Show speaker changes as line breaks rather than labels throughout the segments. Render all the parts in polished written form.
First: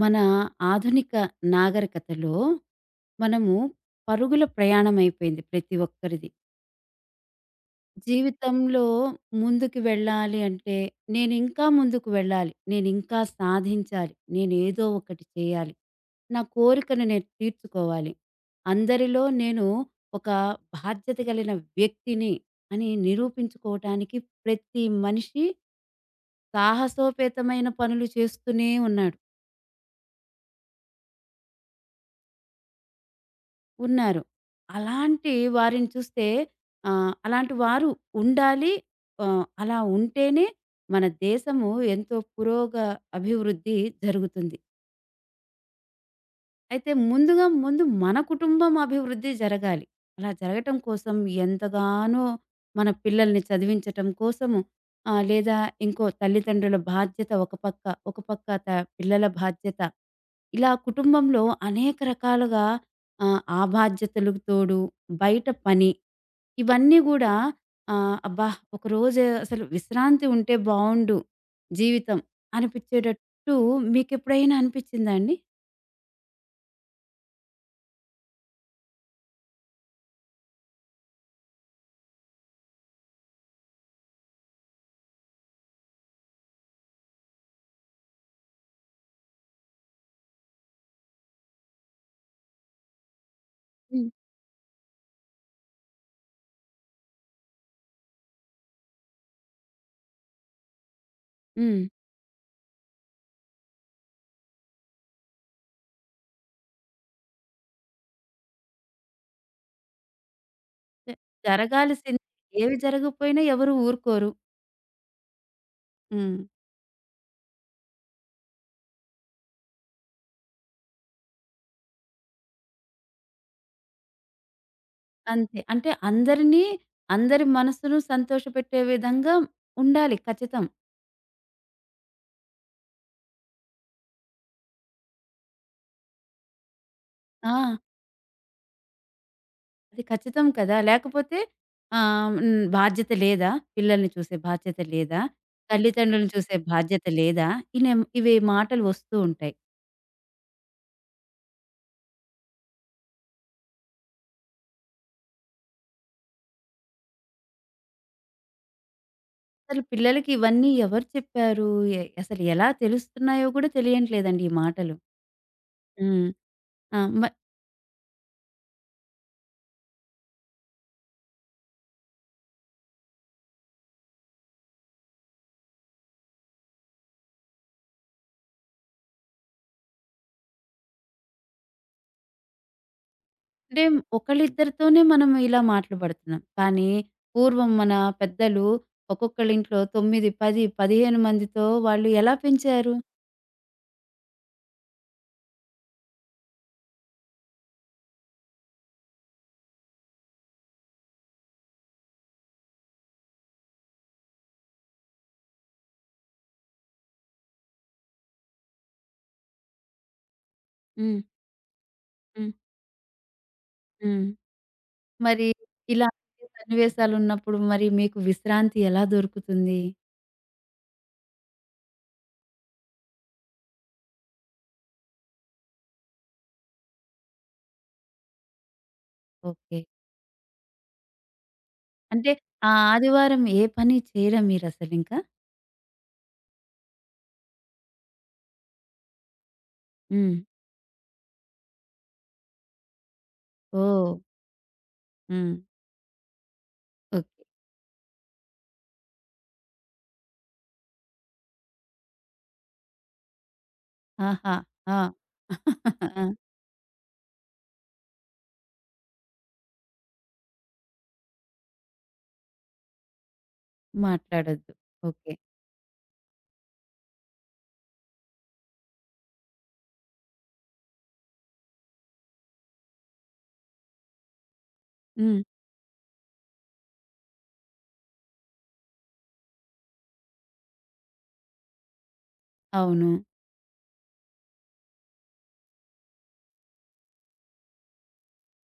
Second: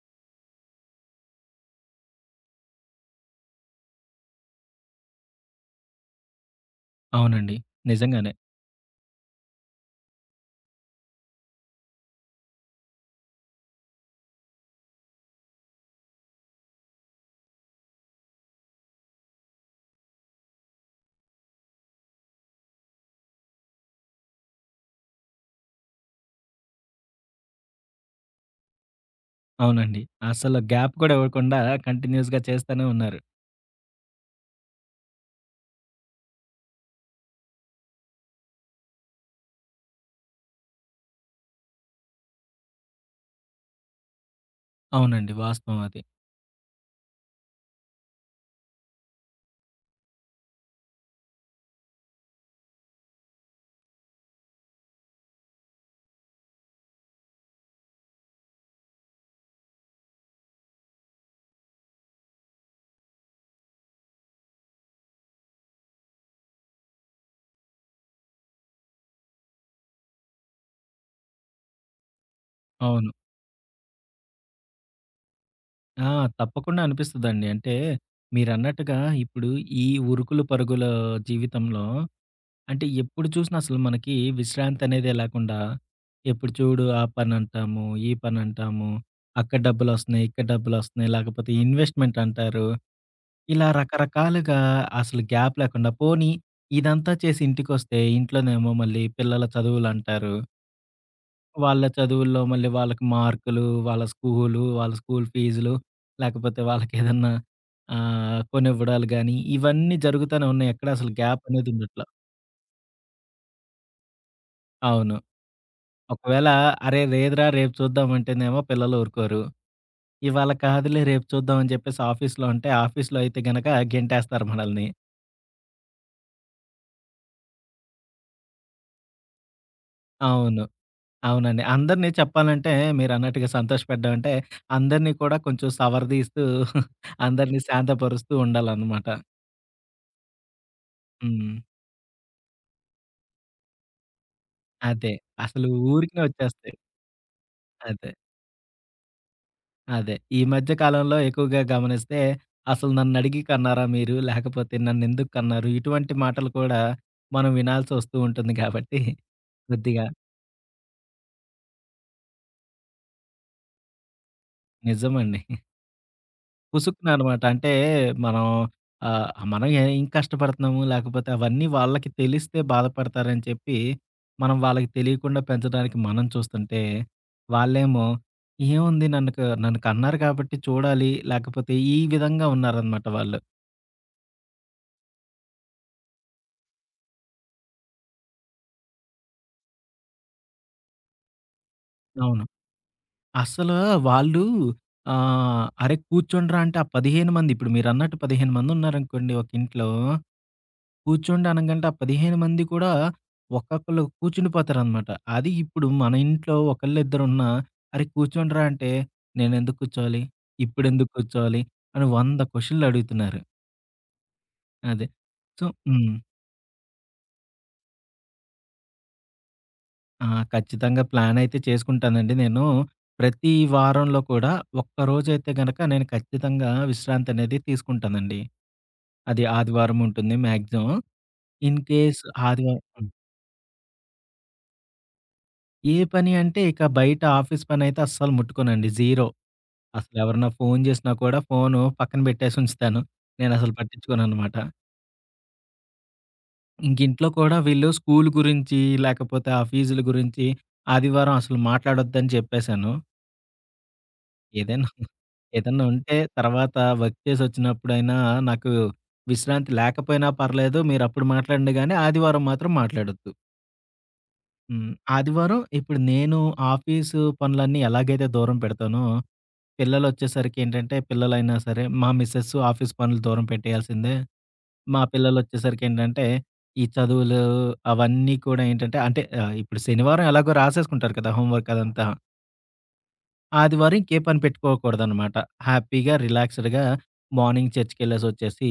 మన ఆధునిక నాగరికతలో మనము పరుగుల ప్రయాణం అయిపోయింది ప్రతి ఒక్కరిది.
అవునండి. నిజంగానే.
జీవితంలో ముందుకు వెళ్ళాలి అంటే నేను ఇంకా ముందుకు వెళ్ళాలి. నేను ఇంకా సాధించాలి. నేను ఏదో ఒకటి చేయాలి. నా కోరికను నేను తీర్చుకోవాలి. అందరిలో నేను ఒక బాధ్యత కలిగిన వ్యక్తిని అని నిరూపించుకోవటానికి ప్రతి మనిషి సాహసోపేతమైన పనులు చేస్తూనే ఉన్నాడు.
అవునండి. అసలు గ్యాప్ కూడా ఇవ్వకుండా కంటిన్యూస్‌గా చేస్తానే ఉన్నారు.
ఉన్నారు. అలాంటి వారిని చూస్తే అలాంటి వారు ఉండాలి. అలా ఉంటేనే మన దేశము ఎంతో అభివృద్ధి జరుగుతుంది.
అవునండి. వాస్తవం అది.
అయితే ముందు మన కుటుంబం అభివృద్ధి జరగాలి. అలా జరగటం కోసం ఎంతగానో మన పిల్లల్ని చదివించటం కోసము లేదా ఇంకో తల్లిదండ్రుల బాధ్యత ఒక పక్క, ఒక పక్క పిల్లల బాధ్యత. ఇలా కుటుంబంలో అనేక రకాలుగా ఆ బాధ్యతలకు తోడు బయట పని ఇవన్నీ గూడా అబ్బా! ఒకరోజు అసలు విశ్రాంతి ఉంటే బావుండు జీవితం
అవును.
అనిపిచ్చేటట్టు మీకెప్పుడైనా అనిపిచ్చిందా అండి?
ఆ! తప్పకుండా అనిపిస్తదండి. అంటే మీరన్నట్టుగా ఇప్పుడు ఈ ఉరుకులు పరుగుల జీవితంలో అంటే ఎప్పుడు చూసినా అసలు మనకి విశ్రాంతి అనేదే లేకుండా ఎప్పుడు చూడు ఆ పనంటాము, ఈ పనంటాము. అక్కడ డబ్బులొస్తున్నాయి, ఇక్కడ డబ్బులొస్తున్నాయి. లేకపోతే ఇన్వెస్ట్‌మెంట్ అంటారు. ఇలా
హ్మ్.
రకరకాలుగా అసలు గ్యాప్ లేకుండా పోనీ ఇదంతా చేసి ఇంటికొస్తే ఇంట్లోనేమో మళ్ళీ పిల్లల చదువులంటారు.
హ్మ్.
వాళ్ళ చదువుల్లో మళ్ళీ వాళ్ళకి మార్కులు, వాళ్ళ స్కూలు, వాళ్ళ స్కూల్ ఫీజులు, లేకపోతే వాళ్ళకేదన్నా కొనివ్వడాలు గానీ, ఇవన్నీ జరుగుతానే ఉన్నాయి. ఎక్కడ అసలు
జ
గ్యాప్ అనేది ఉండట్లా.
జరగాల్సింది. ఏవి జరగకపోయినా ఎవరు ఊరుకోరు.
అవును.
హ్మ్.
ఒకవేళ అరే! లేదురా రేపు చూద్దాం అంటేనేమో పిల్లలు ఊరుకోరు. ఇవాళ కాదులే రేపు చూద్దాం అని చెప్పేసి ఆఫీస్‌లో అంటే, ఆఫీస్‌లో అయితే గనక గెంటేస్తారు మనల్ని.
అంతే. అంటే అందరినీ, అందరి మనసును సంతోషపెట్టే విధంగా ఉండాలి
అవును.
ఖచ్చితం.
అవునండి. అందరిని చెప్పాలంటే మీరన్నట్టుగా సంతోషపెట్టడం అంటే, అందరిని కూడా కొంచెం సవరదీస్తూ
ఆ!
అందరిని శాంతపరుస్తూ ఉండాలన్నమాట.
అది ఖచ్చితం కదా! లేకపోతే
హ్మ్.
ఆహ్, హ్మ్. బాధ్యత లేదా? పిల్లల్ని చూసే బాధ్యత
అదే.
లేదా?
అసలు ఊరికనే
తల్లిదండ్రులను చూసే
వచ్చేస్తాయి.
బాధ్యత లేదా? ఇనేమ్
అదే.
ఇవి మాటలు వస్తూ ఉంటాయి.
అదే. ఈ మధ్య కాలంలో ఎక్కువగా గమనిస్తే, "అసలు నన్నడిగి కన్నారా మీరు? లేకపోతే నన్నెందుకు కన్నారు?" ఇటువంటి మాటలు కూడా మనం వినాల్సొస్తూ ఉంటుంది గాబట్టి
అసలు
కొద్దిగా
పిల్లలకి ఇవన్నీ ఎవరు చెప్పారు? అసలు ఎలా తెలుస్తున్నాయో కూడా తెలియట్లేదండి ఈ మాటలు.
నిజమండి.
హ్మ్. ఆ!
పుసుక్కున
మ
అనమాట. అంటే మనం మనం ఏం కష్టపడుతున్నాము, లేకపోతే అవన్నీ వాళ్ళకి తెలిస్తే బాధపడతారని చెప్పి, మనం వాళ్ళకి తెలియకుండా పెంచడానికి మనం చూస్తుంటే, వాళ్ళేమో ఏముంది నన్ను కన్నారు కాబట్టి చూడాలి, లేకపోతే ఈ విధంగా ఉన్నారనమాట వాళ్ళు.
అంటే ఒకళ్ళిద్దరితోనే మనం ఇలా మాటలు పడుతున్నాం. కానీ పూర్వం మన పెద్దలు ఒక్కొక్కళ్ళింట్లో 9, 10, 15 మందితో వాళ్ళు ఎలా
అవును.
పెంచారు?
అస్సలు వాళ్ళు అరే కూర్చోండ్రా అంటే ఆ 15 మంది ఇప్పుడు మీరన్నట్టు 15 మందున్నారనుకోండి ఒక ఇంట్లో కూర్చోండి అనంగంటే ఆ 15 మంది కూడా ఒక్కొక్కళ్ళు కూర్చుండిపోతారనమాట. అది ఇప్పుడు మన ఇంట్లో ఒకళ్ళిద్దరున్నా, "అరే! కూర్చోండిరా" అంటే, "నేనెందుకు కూర్చోవాలి? ఇప్పుడెందుకు
హ్మ్.
కూర్చోవాలి?" అని 100
హ్మ్.
క్వెషన్‌లు అడుగుతున్నారు.
హ్మ్.
అదే.
మరి
సో హ్మ్.
ఇలాంటి సన్నివేశాలున్నప్పుడు మరి మీకు విశ్రాంతి ఎలా దొరుకుతుంది?
ఆ! ఖచ్చితంగా ప్లానయితే చేసుకుంటానండి నేను. ప్రతి వారంలో కూడా ఒక్కరోజైతే గనక నేను ఖచ్చితంగా విశ్రాంతనేది తీసుకుంటానండి. అది
ఓకే.
ఆదివారం ఉంటుంది మ్యాక్సిమం. ఇన్‌కేస్
అంటే ఆ
ఆదివారం హ్మ్.
ఆదివారం ఏ పని చేయరా మీరసలింకా?
ఏ పని అంటే ఇక బయట ఆఫీస్ పనైతే అస్సలు ముట్టుకోనండి. జీరో.
హ్మ్.
అసలెవరన్నా ఫోను జేసినా కూడా ఫోను పక్కన బెట్టేసి ఉంచుతాను. నేనసలు
ఓహ్!
పట్టించుకోననమాట.
హ్మ్. ఓకే.
ఇంకింట్లో కూడా వీళ్ళు స్కూలు గురించి, లేకపోతే ఆ ఫీజుల గురించి ఆదివారం అసలు మాట్లాడొద్దని చెప్పేశాను.
ఆహా!
ఏదైనా
ఆ!
ఏదన్నా ఉంటే
ఆ!
తర్వాత వర్క్ చేసొచ్చినప్పుడైనా నాకు విశ్రాంతి లేకపోయినా పర్లేదు. మీరప్పుడు మాట్లాడండి గానీ ఆదివారం మాత్రం మాట్లాడొద్దు.
మాట్లాడొద్దు.
హ్మ్.
ఓకే.
ఆదివారం ఇప్పుడు నేను ఆఫీసు పనులన్నీ ఎలాగైతే దూరం పెడతానో పిల్లలొచ్చేసరికి ఏంటంటే, పిల్లలైనా సరే, మా మిసెస్ ఆఫీస్ పనులు దూరం పెట్టేయాల్సిందే. మా
హ్మ్.
పిల్లలొచ్చేసరికేంటంటే, ఈ చదువులు అవన్నీ కూడా ఏంటంటే అంటే ఇప్పుడు శనివారం ఎలాగో రాసేసుకుంటారు కదా! హోమ్ వర్క్ అదంతా.
అవును.
ఆదివారం ఇంకే పని పెట్టుకోకూడదనమాట. హ్యాపీగా, రిలాక్స్‌డ్‌గా మార్నింగ్ చర్చ్‌కెళ్ళేసొచ్చేసి,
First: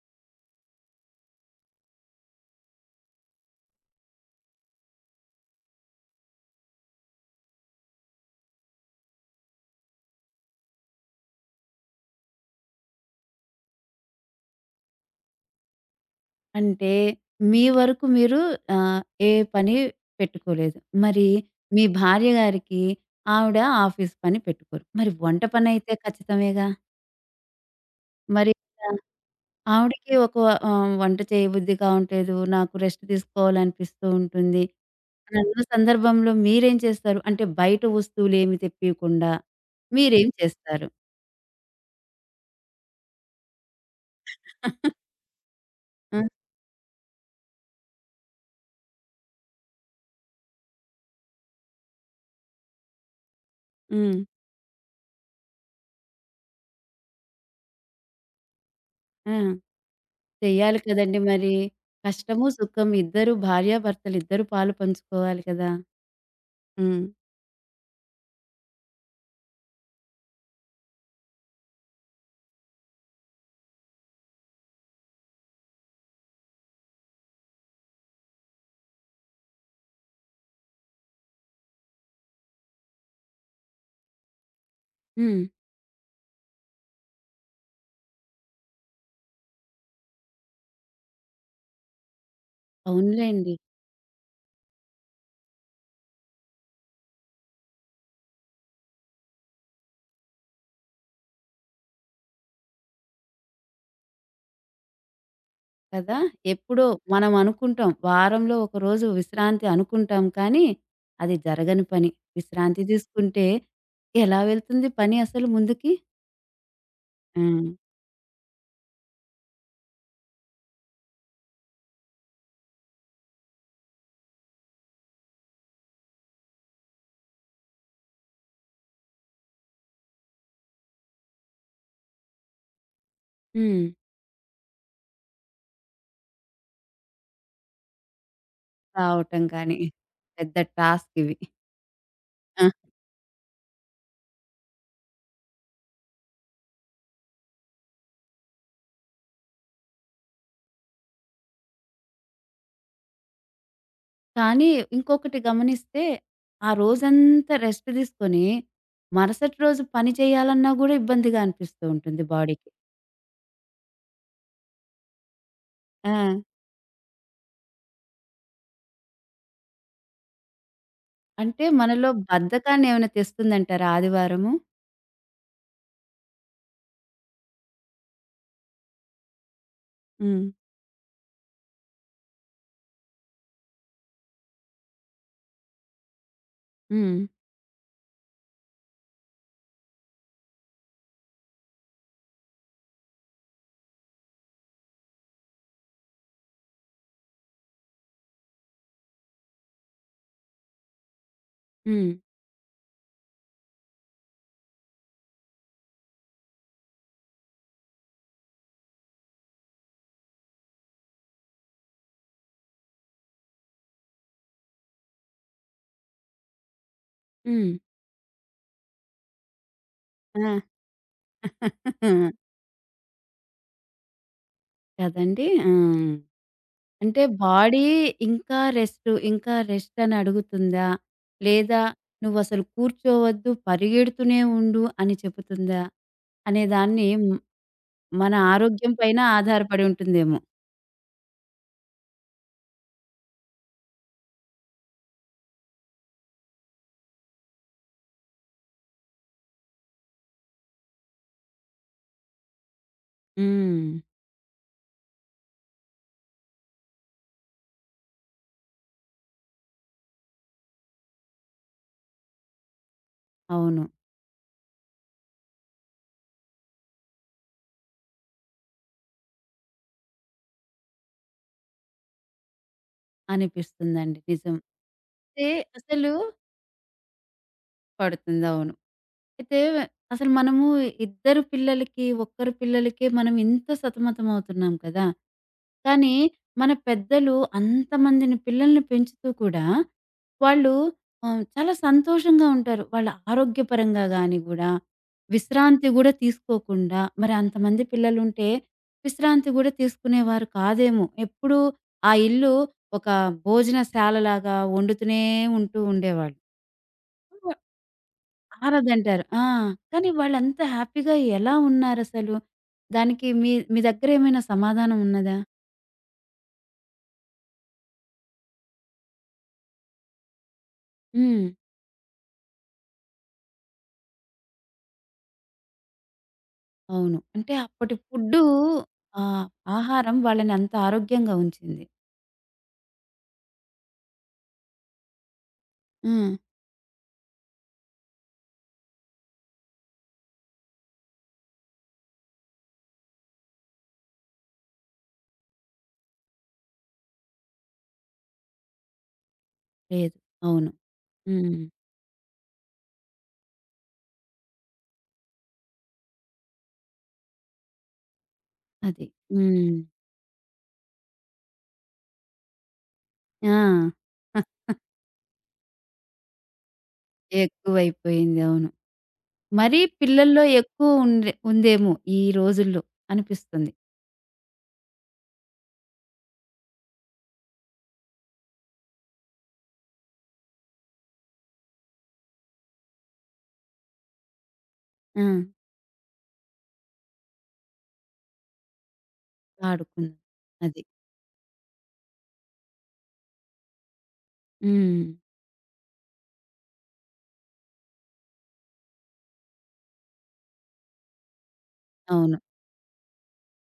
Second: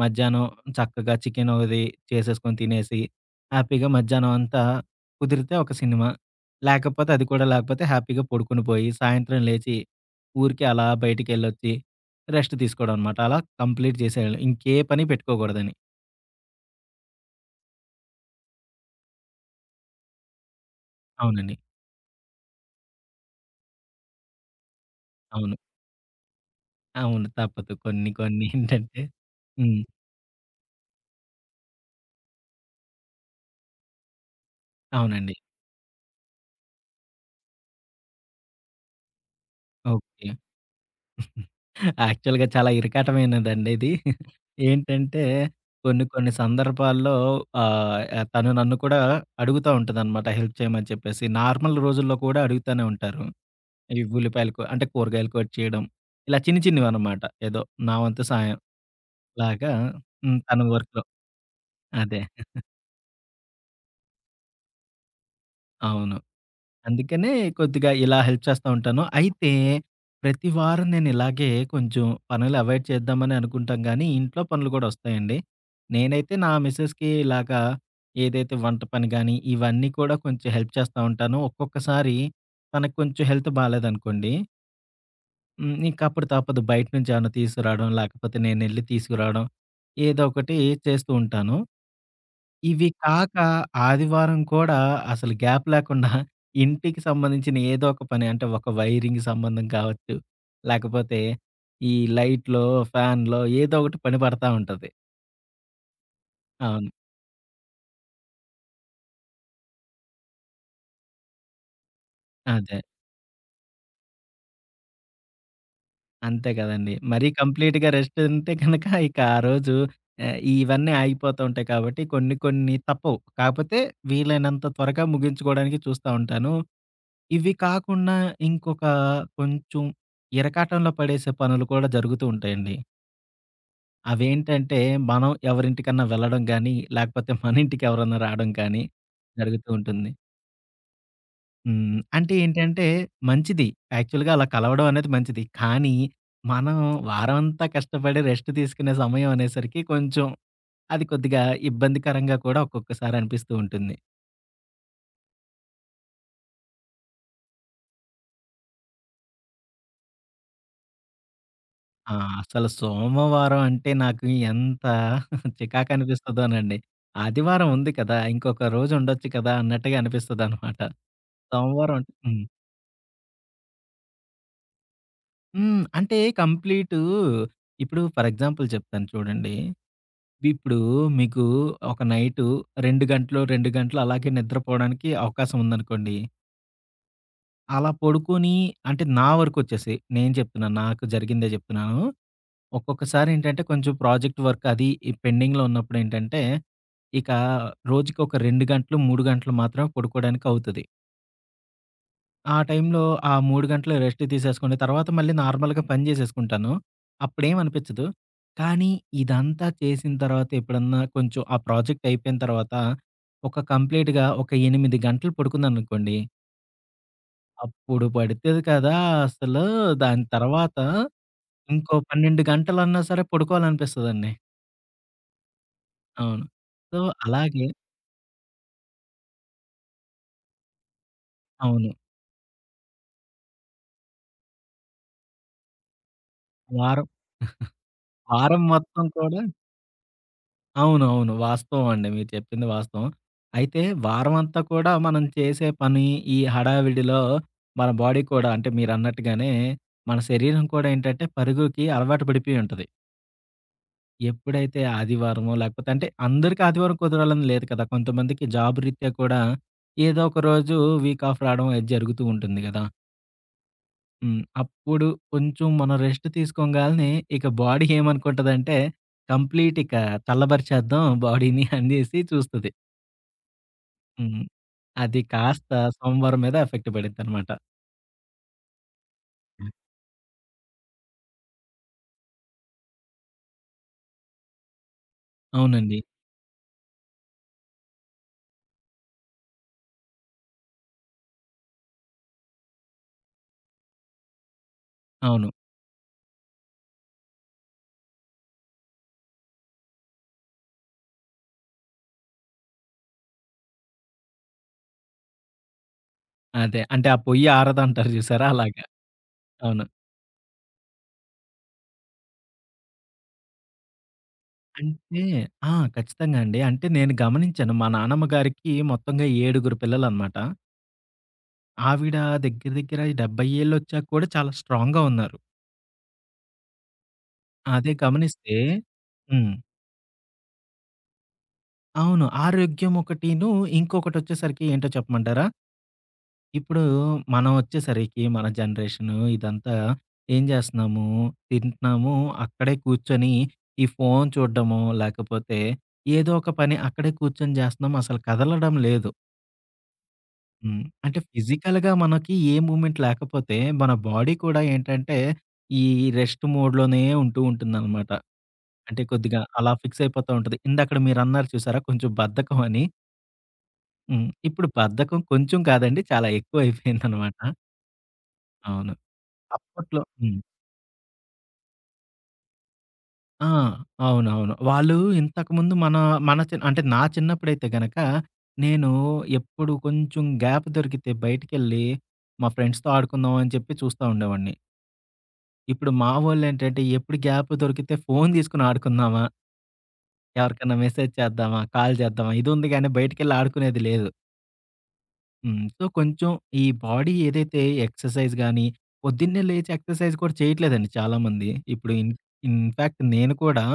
మధ్యాహ్నం చక్కగా చికెన్ అది చేసేసుకొని తినేసి, హ్యాపీగా మధ్యాహ్నం అంతా కుదిరితే ఒక సినిమా, లేకపోతే అది కూడా లేకపోతే హ్యాపీగా పడుకొని పోయి, సాయంత్రం లేచి ఊరికే అలా బయటికెళ్ళొచ్చి రెస్ట్ తీసుకోవడం అనమాట. అలా కంప్లీట్ చేసేయాలి. ఇంకే పని పెట్టుకోకూడదని.
అంటే మీ వరకు మీరు ఆహ్, ఏ పని పెట్టుకోలేదు. మరి
అవునండి.
మీ భార్య గారికి ఆవిడ ఆఫీస్ పని పెట్టుకోరు. మరి వంట
అవును.
పనైతే ఖచ్చితమేగా!
అవును. తప్పదు. కొన్ని కొన్ని
మరి ఇలా
ఏంటంటే హ్మ్.
ఆవిడకి ఒక వంట చేయబుద్ధి కావట్లేదు. నాకు రెస్ట్ తీసుకోవాలనిపిస్తూ ఉంటుంది.
అవునండి.
అని అన్న సందర్భంలో మీరేం చేస్తారు? అంటే బయట వస్తువులేమి తెప్పీయకుండా మీరేం
ఓకే.
చేస్తారు?
యాక్చువల్‌గా చాలా ఇరకాటమైనదండి ఇది. ఏంటంటే కొన్ని
ఆ!
కొన్ని సందర్భాల్లో ఆహ్, తను నన్ను కూడా అడుగుతా ఉంటదనమాట హెల్ప్ చేయమని చెప్పేసి. నార్మల్ రోజుల్లో కూడా అడుగుతానే ఉంటారు. ఈ
హ్మ్.
ఉల్లిపాయలు కో అంటే కూరగాయలు కట్ చేయడం. ఇలా చిన్ని చిన్నవనమాట. ఏదో నా వంతు సాయం
ఆ!
లాగా హ్మ్. తన
చెయ్యాలి
వర్క్‌లో.
కదండీ మరి.
అదే.
కష్టము, సుఖం ఇద్దరు భార్యాభర్తలిద్దరూ పాలు పంచుకోవాలి కదా!
అవును.
హ్మ్.
అందుకనే కొద్దిగా ఇలా హెల్ప్ చేస్తా ఉంటాను. అయితే ప్రతి వారం నేనిలాగే కొంచెం పనులు అవాయిడ్ చేద్దామని అనుకుంటాం గానీ, ఇంట్లో పనులు గూడా ఒస్తాయండి. నేనైతే నా మిసెస్‌కి ఇలాగా ఏదైతే వంట పని గానీ, ఇవన్నీ కూడా కొంచెం హెల్ప్ చేస్తా ఉంటాను. ఒక్కొక్కసారి తనకు కొంచెం హెల్త్ బాలేదనుకోండి,
హ్మ్.
హ్మ్. ఇంక అప్పుడు తప్పదు బయట నుంచేమన్నా తీసుకురావడం, లేకపోతే నేనెళ్లి తీసుకురావడం ఏదో ఒకటి చేస్తూ ఉంటాను. ఇవి కాక
అవునులేండి.
ఆదివారం కూడా అసలు గ్యాప్ లేకుండా ఇంటికి సంబంధించిన ఏదో ఒక పని అంటే ఒక వైరింగ్ సంబంధం కావచ్చు. లేకపోతే ఈ లైట్‌లో, ఫ్యాన్‌లో ఏదో ఒకటి పని పడతా ఉంటది.
కదా! ఎప్పుడో
అవును.
మనం అనుకుంటాం. వారంలో ఒక రోజు విశ్రాంతి అనుకుంటాం కానీ, అది జరగని పని.
అదే.
విశ్రాంతి తీసుకుంటే ఎలా వెళ్తుంది పని అసలు ముందుకి?
అంతే కదండీ. మరీ
హ్మ్.
కంప్లీట్‌గా రెస్ట్ ఉంటే గనక ఇక ఆ రోజు ఇవన్నీ ఆగిపోతూ ఉంటాయి కాబట్టి కొన్ని కొన్ని తప్పవు. కాకపోతే వీలైనంత త్వరగా ముగించుకోవడానికి చూస్తా ఉంటాను. ఇవి కాకుండా ఇంకొక కొంచెం ఇరకాటంలో పడేసే పనులు కూడా జరుగుతూ ఉంటాయండి.
హ్మ్.
అవేంటంటే, మనం ఎవరింటికన్నా వెళ్ళడం గానీ, లేకపోతే మన ఇంటికి ఎవరన్నా రాడం కానీ
రావటం
జరుగుతూ
కానీ.
ఉంటుంది.
పెద్ద టాస్క్ ఇవి.
హ్మ్. అంటే
ఆ!
ఏంటంటే, మంచిది. యాక్చువల్‌గా అలా కలవడం అనేది మంచిది. కానీ, మనం వారమంతా కష్టపడి రెస్ట్ తీసుకునే సమయం అనేసరికి కొంచెం అది కొద్దిగా ఇబ్బందికరంగా కూడా ఒక్కొక్కసారి అనిపిస్తూ ఉంటుంది.
కానీ ఇంకొకటి గమనిస్తే ఆ రోజంతా రెస్ట్ తీసుకొని, మరుసటి రోజు పని చేయాలన్నా గూడా ఇబ్బందిగా అనిపిస్తూ
ఆ!
ఉంటుంది
అసలు
బాడీకి.
సోమవారం అంటే నాకు ఎంత
ఆ!
చికాకనిపిస్తదోనండి. ఆదివారం ఉంది కదా! ఇంకొక రోజుండొచ్చు కదా! అన్నట్టుగా అనిపిస్తదనమాట.
అంటే
సోమవారం
మనలో
అంటే హ్మ్.
బద్ధకాన్ని ఏమైనా తెస్తుందంటారా ఆదివారము?
హ్మ్. అంటే కంప్లీటు ఇప్పుడు ఫర్ ఎగ్జాంపుల్ చెప్తాను చూడండి.
హ్మ్.
ఇప్పుడు మీకు ఒక నైటు 2 గంటలు, 2 గంటలు అలాగే నిద్రపోవడానికి అవకాశం ఉందనుకోండి.
హ్మ్.
అలా పడుకొని అంటే నా వరకొచ్చేసి నేను చెప్తున్నాను. నాకు జరిగిందే చెప్తున్నాను. ఒక్కొక్కసారి ఏంటంటే కొంచెం ప్రాజెక్ట్ వర్క్ అది ఈ పెండింగ్‌లో ఉన్నప్పుడేంటంటే, ఇక రోజుకొక 2 గంటలు, 3 గంటలు మాత్రమే పడుకోవడానికి అవుతది.
హ్మ్.
ఆ టైంలో ఆ 3 గంటలు రెస్ట్ తీసేసుకొని, తర్వాత మళ్ళీ నార్మల్‌గా పని జేసేసుకుంటాను. అప్పుడేమనిపిచ్చదు. కానీ ఇదంతా చేసిన తర్వాత ఎప్పుడన్నా కొంచెం ఆ ప్రాజెక్ట్ అయిపోయిన తర్వాత, ఒక కంప్లీట్‌గా ఒక 8 గంటలు పడుకున్నాననుకోండి,
హ్మ్.
అప్పుడు పడితది కదా అసలు. దాని
ఆ!
తర్వాత ఇంకో 12 గంటలన్నా సరే పడుకోవాలనిపిస్తదండి.
కదండీ! ఆ!
అవును. సో,
అంటే
అలాగే
బాడీ ఇంకా రెస్టు, ఇంకా రెస్ట్ అని అడుగుతుందా? లేదా
అవును.
నువ్వసలు కూర్చోవద్దు, పరిగెడుతూనే ఉండు అని చెబుతుందా? అనే
వారం
దాన్ని మన
వారం
ఆరోగ్యం
మొత్తం
పైన
కూడా
ఆధారపడి ఉంటుందేమో.
అవునవును. వాస్తవం అండి. మీరు చెప్పింది వాస్తవం. అయితే వారమంతా కూడా మనం చేసే పని, ఈ హడావిడిలో మన బాడీ కూడా అంటే మీరన్నట్టుగానే మన శరీరం కూడా ఏంటంటే పరుగుకి అలవాటు పడిపోయి ఉంటది.
హ్మ్.
ఎప్పుడైతే ఆదివారమో లేకపోతే అంటే అందరికి ఆదివారం కుదరాలని లేదు కదా! కొంతమందికి జాబ్ రీత్యా కూడా ఏదో ఒక రోజు వీక్ ఆఫ్ రావడం అది జరుగుతూ ఉంటుంది గదా!
అవును.
హ్మ్. అప్పుడు కొంచెం మనం రెస్ట్ తీసుకోంగాల్నే ఇక బాడీ ఏమనుకుంటదంటే కంప్లీట్ ఇక చల్లబరిచేద్దాం బాడీని అనేసి చూస్తది.
అనిపిస్తుందండి.
హ్మ్.
నిజం.
అది
అయితే
కాస్త
అసలు
సోమవారం మీద ఎఫెక్ట్ పడిద్దనమాట.
పడుతుంది. అవును. అయితే అసలు మనము ఇద్దరు పిల్లలకి, ఒక్కరి పిల్లలకే మనం ఇంత సతమతమవుతున్నాం కదా!
అవునండి.
కానీ మన పెద్దలు అంతమందిని పిల్లల్ని పెంచుతూ కూడా వాళ్ళు చాలా సంతోషంగా ఉంటారు. వాళ్ళ ఆరోగ్యపరంగా గాని గూడా,
అవును.
విశ్రాంతి గూడా తీసుకోకుండా మరి అంతమంది పిల్లలుంటే విశ్రాంతి గూడా తీసుకునేవారు కాదేమో! ఎప్పుడూ ఆ ఇల్లు ఒక భోజనశాలలాగా వండుతూనే ఉంటూ ఉండేవాళ్ళు.
అదే. అంటే ఆ పొయ్యి ఆరదంటారు చూసారా అలాగా.
ఆరదంటారు. ఆ!
అవును.
కానీ వాళ్ళంత హ్యాపీగా ఎలా ఉన్నారసలు? దానికి మీ మీ దగ్గరేమైనా సమాధానం
అంటే
ఉన్నదా?
ఆ! ఖచ్చితంగా అండి. అంటే నేను గమనించాను మా నానమ్మ గారికి మొత్తంగా ఏడుగురు పిల్లలనమాట.
హ్మ్.
ఆవిడ దగ్గర దగ్గర 70 ఏళ్ళొచ్చాక కూడా చాలా స్ట్రాంగ్‌గా ఉన్నారు.
అవును. అంటే
అదే
అప్పటి ఫుడ్డు
గమనిస్తే
ఆహ్,
హ్మ్.
ఆహారం వాళ్ళని అంత ఆరోగ్యంగా ఉంచింది.
అవును. ఆరోగ్యం ఒకటీను, ఇంకొకటొచ్చేసరికి ఏంటో చెప్పమంటారా?
హ్మ్.
ఇప్పుడు మనం వచ్చేసరికి మన జనరేషను ఇదంతా ఏం చేస్తున్నాము? తింటున్నాము. అక్కడే కూర్చొని ఈ ఫోను చూడ్డమో, లేకపోతే ఏదో ఒక పని అక్కడే కూర్చొని చేస్తున్నాం. అసలు కదలడం లేదు.
లేదు. అవును.
హ్మ్. అంటే
హ్మ్.
ఫిజికల్‌గా మనకి ఏ మూవ్‌మెంట్ లేకపోతే మన బాడీ కూడా ఏంటంటే ఈ రెస్ట్ మోడ్‌లోనే ఉంటూ ఉంటుందనమాట. అంటే
అది.
కొద్దిగా అలా
హ్మ్.
ఫిక్స్ అయిపోతా ఉంటది. ఇందాకడ మీరన్నారు చూసారా కొంచెం బద్ధకం అని.
ఆ!
హ్మ్. ఇప్పుడు బద్ధకం కొంచెం కాదండి చాలా ఎక్కువ అయిపోయిందనమాట.
ఎక్కువైపోయింది. అవును.
అవును.
మరీ
అప్పట్లో హ్మ్.
పిల్లల్లో ఎక్కువ ఉండే ఉందేమో ఈ రోజుల్లో
ఆ!
అనిపిస్తుంది.
అవునవును. వాళ్ళు ఇంతకుముందు మన మన చి అంటే నా చిన్నప్పుడైతే గనక, నేను ఎప్పుడు కొంచెం గ్యాప్ దొరికితే బయటికెళ్ళి, మా ఫ్రెండ్స్‌తో ఆడుకుందాం అని చెప్పి చూస్తా ఉండేవాడిని.
ఆ!
ఇప్పుడు మా వోళ్ళేంటంటే, ఎప్పుడు గ్యాప్ దొరికితే ఫోను తీసుకొని ఆడుకుందామా,
ఆడుకున్న
ఎవరికన్నా
అది.
మెసేజ్ చేద్దామా, కాల్ చేద్దామా ఇదుంది గానీ, బయటికెళ్ళి ఆడుకునేది లేదు.
హ్మ్.
హ్మ్. సో, కొంచెం ఈ బాడీ ఏదైతే ఎక్సర్సైజ్ గానీ, పొద్దున్నే లేచి ఎక్సర్సైజ్ కూడా చేయట్లేదండి చాలామంది. ఇప్పుడు
అవును.
ఇన్‌ఫాక్ట్ నేను కూడా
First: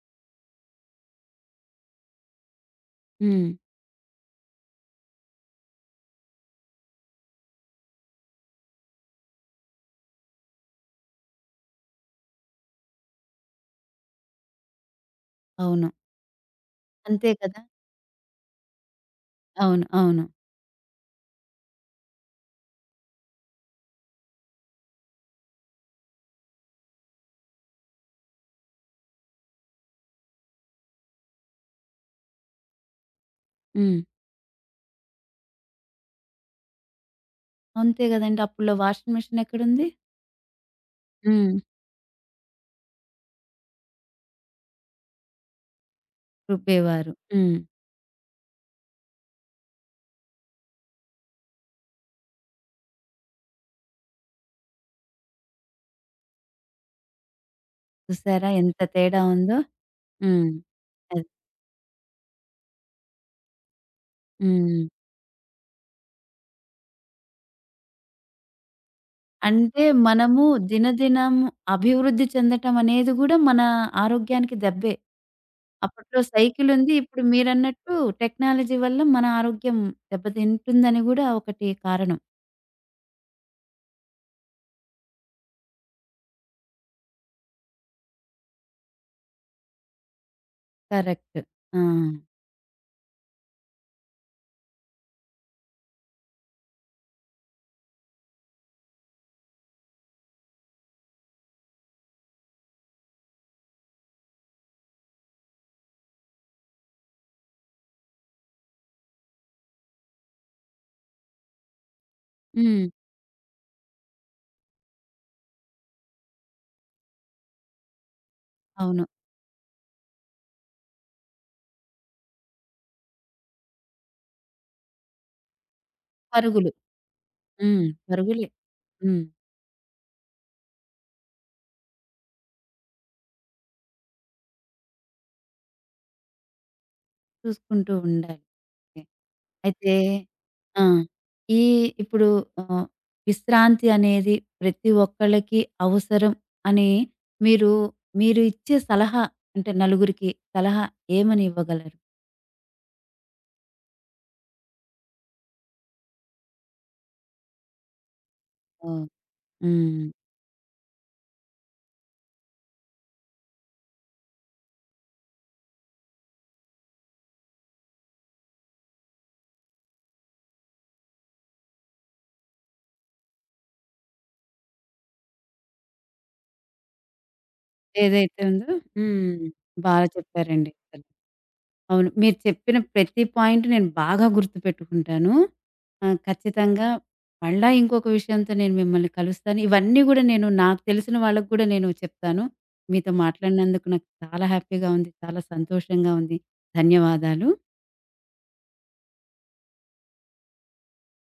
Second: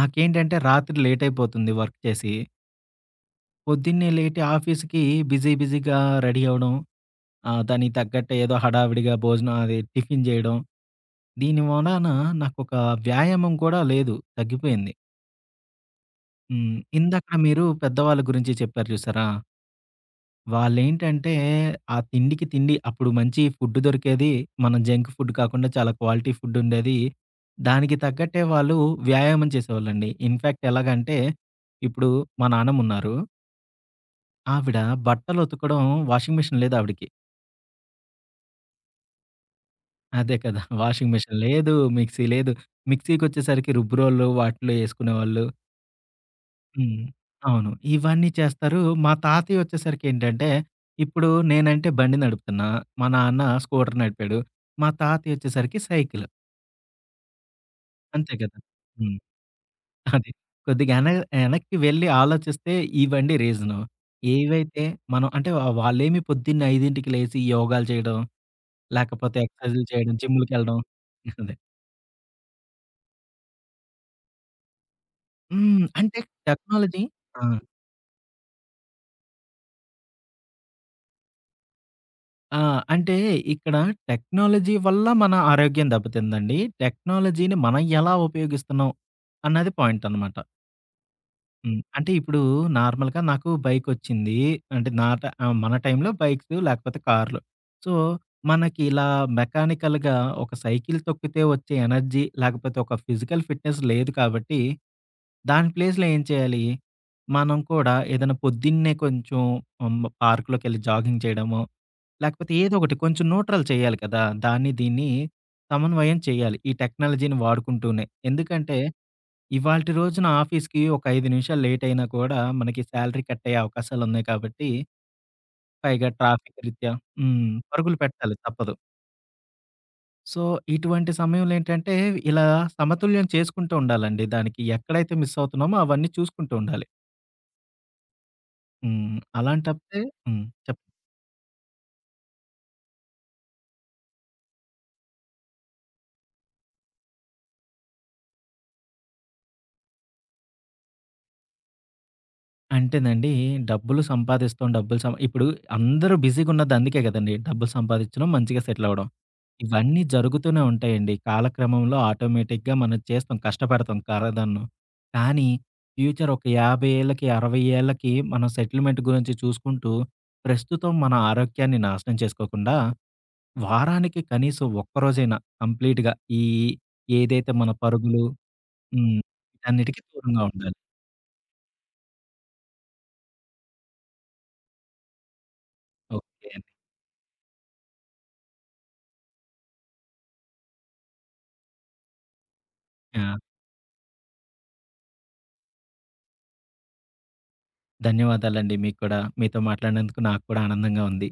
నాకేంటంటే రాత్రి లేట్ అయిపోతుంది వర్క్ చేసి.
హ్మ్.
పొద్దున్నే లేటి ఆఫీస్‌కి బిజీ బిజీగా రెడీ అవ్వడం. దానికి తగ్గట్టు ఏదో హడావిడిగా భోజనం అది టిఫిన్ జేయడం. దీని వలన నాకొక వ్యాయామం కూడా లేదు. తగ్గిపోయింది.
అవును.
హ్మ్.
అంతే
ఇందాక
కదా!
మీరు పెద్దవాళ్ళ గురించి చెప్పారు చూసారా?
అవును. అవును.
వాళ్ళేంటంటే, ఆ తిండికి తిండి అప్పుడు మంచి ఫుడ్ దొరికేది. మనం జంక్ ఫుడ్ కాకుండా చాలా క్వాలిటీ ఫుడ్డుండేది. దానికి తగ్గట్టే వాళ్ళు వ్యాయామం చేసేవాళ్ళండి. ఇన్‌ఫాక్ట్ ఎలాగంటే, ఇప్పుడు మా నానమ్మున్నారు.
హ్మ్.
ఆవిడ బట్టలు ఉతకడం వాషింగ్ మిషన్ లేదు ఆవిడకి.
అంతే గదండీ! అప్పుల్లో వాషింగ్ మిషన్ ఎక్కడుంది?
అదే కదా! వాషింగ్ మిషన్
హ్మ్.
లేదు, మిక్సీ లేదు. మిక్సీకొచ్చేసరికి రుబ్బురోళ్ళు వాటిలో యేసుకునేవాళ్ళు. హ్మ్.
రుబ్బేవారు. హ్మ్.
అవును. ఇవన్నీ చేస్తారు. మా తాతయ్య వచ్చేసరికేంటంటే, ఇప్పుడు నేనంటే బండి నడుపుతున్నా. మా నాన్న స్కూటర్ నడిపాడు. మా తాతయ్య వచ్చేసరికి సైకిల్. అంతే
చూసారా
కదా!
ఎంత
హ్మ్.
తేడా ఉందో?
అది.
హ్మ్.
కొద్దిగా
అది.
ఎనక్కి వెళ్లి ఆలోచిస్తే ఇవండి రీజను. ఏవైతే
హ్మ్.
మనం అంటే వాళ్ళేమి పొద్దున్నే 5కి లేసి యోగాలు చేయడం, లేకపోతే
అంటే
ఎక్సర్సైజులు చేయడం,
మనము
జిమ్‌లకెళ్ళడం
దినదినం
అదే.
అభివృద్ధి చెందటం అనేది గూడా మన ఆరోగ్యానికి దెబ్బే.
హ్మ్. అంటే
అప్పట్లో సైకిలుంది.
టెక్నాలజీ
ఇప్పుడు
ఆ!
మీరన్నట్టు టెక్నాలజీ వల్ల మన ఆరోగ్యం దెబ్బతింటుందని గూడా ఒకటి కారణం.
ఆ! అంటే ఇక్కడ టెక్నాలజీ వల్ల మన ఆరోగ్యం దెబ్బతిందండి. టెక్నాలజీని మనం ఎలా ఉపయోగిస్తున్నాం అన్నది పాయింటనమాట.
కరెక్ట్.
హ్మ్.
ఆ!
అంటే ఇప్పుడు నార్మల్‌గా నాకు బైకొచ్చింది. అంటే నా ట ఆహ్, మన టైంలో బైక్స్ లేకపోతే కార్లు. సో, మనకి ఇలా మెకానికల్‌గా ఒక సైకిల్ తొక్కితే వచ్చే ఎనర్జీ లేకపోతే ఒక ఫిజికల్ ఫిట్‌నెస్ లేదు కాబట్టి, దాని ప్లేస్‌లో ఏం చేయాలి? మనం కూడా ఏదైనా పొద్దున్నే కొంచెం హ్మ్. పార్క్‌లోకెళ్ళి జాగింగ్ చేయడమో లేకపోతే ఏదో
హ్మ్.
ఒకటి కొంచెం న్యూట్రల్ చేయాలి కదా! దాన్ని దీన్ని సమన్వయం చేయాలి. ఈ టెక్నాలజీని వాడుకుంటూనే. ఎందుకంటే
అవును.
ఇవాల్టి రోజున ఆఫీస్‌కి ఒక 5 నిమిషాలు లేట్ అయినా కూడా మనకి సాలరీ కట్ అయ్యే అవకాశాలున్నాయి కాబట్టి, పైగా ట్రాఫిక్
పరుగులు.
రీత్యా హ్మ్.
హ్మ్.
పరుగులు పెట్టాలి
పరుగులే.
తప్పదు.
హ్మ్.
సో, ఇటువంటి సమయంలో ఏంటంటే ఇలా సమతుల్యం చేసుకుంటూ ఉండాలండి. దానికి ఎక్కడైతే మిస్ అవుతున్నామో అవన్నీ చూసుకుంటూ ఉండాలి.
చూసుకుంటూ ఉండాలి.
హ్మ్.
అయితే
అలాంటప్పుడే హ్మ్.
ఆ!
చెప్పండి.
ఈ ఇప్పుడు ఆహ్, విశ్రాంతి అనేది ప్రతి ఒక్కళ్ళకి అవసరం అని మీరు, మీరు ఇచ్చే సలహా అంటే నలుగురికి సలహా ఏమని ఇవ్వగలరు?
అంటేనండి, డబ్బులు సంపాదిస్తాం, డబ్బులు సం ఇప్పుడు అందరూ బిజీగున్నది అందుకే గదండీ! డబ్బులు సంపాదించడం, మంచిగా సెటిల్
ఓహ్!
అవ్వడం. ఇవన్నీ
హ్మ్.
జరుగుతూనే ఉంటాయండి. కాలక్రమంలో ఆటోమేటిక్‌గా మనం చేస్తాం, కష్టపడతాం కారదన్ను. కానీ ఫ్యూచర్ ఒక 50 ఏళ్ళకి, 60 ఏళ్ళకి మనం సెటిల్‌మెంట్ గురించి చూసుకుంటూ, ప్రస్తుతం మన ఆరోగ్యాన్ని నాశనం చేసుకోకుండా, వారానికి కనీసం ఒక్కరోజైనా కంప్లీట్‌గా ఈ ఈ ఏదైతే మన పరుగులు
ఏదైతే ఉందో
హ్మ్.
హ్మ్.
వీటన్నిటికి
బాగా
దూరంగా
చెప్పారండి.
ఉండాలి.
అవును. మీరు చెప్పిన ప్రతి పాయింట్ నేను బాగా గుర్తుపెట్టుకుంటాను.
ఓకే అండి.
ఖచ్చితంగా మళ్ళా ఇంకొక విషయంతో నేను మిమ్మల్ని కలుస్తాను. ఇవన్నీ గూడా నేను నాకు తెలిసిన వాళ్ళకి గూడా నేను చెప్తాను. మీతో
ఆ!
మాట్లాడినందుకు నాకు చాలా హ్యాపీగా ఉంది. చాలా సంతోషంగా ఉంది. ధన్యవాదాలు.
ధన్యవాదాలండి మీకు కూడా. మీతో మాట్లాడినందుకు నాకు కూడా ఆనందంగా ఉంది.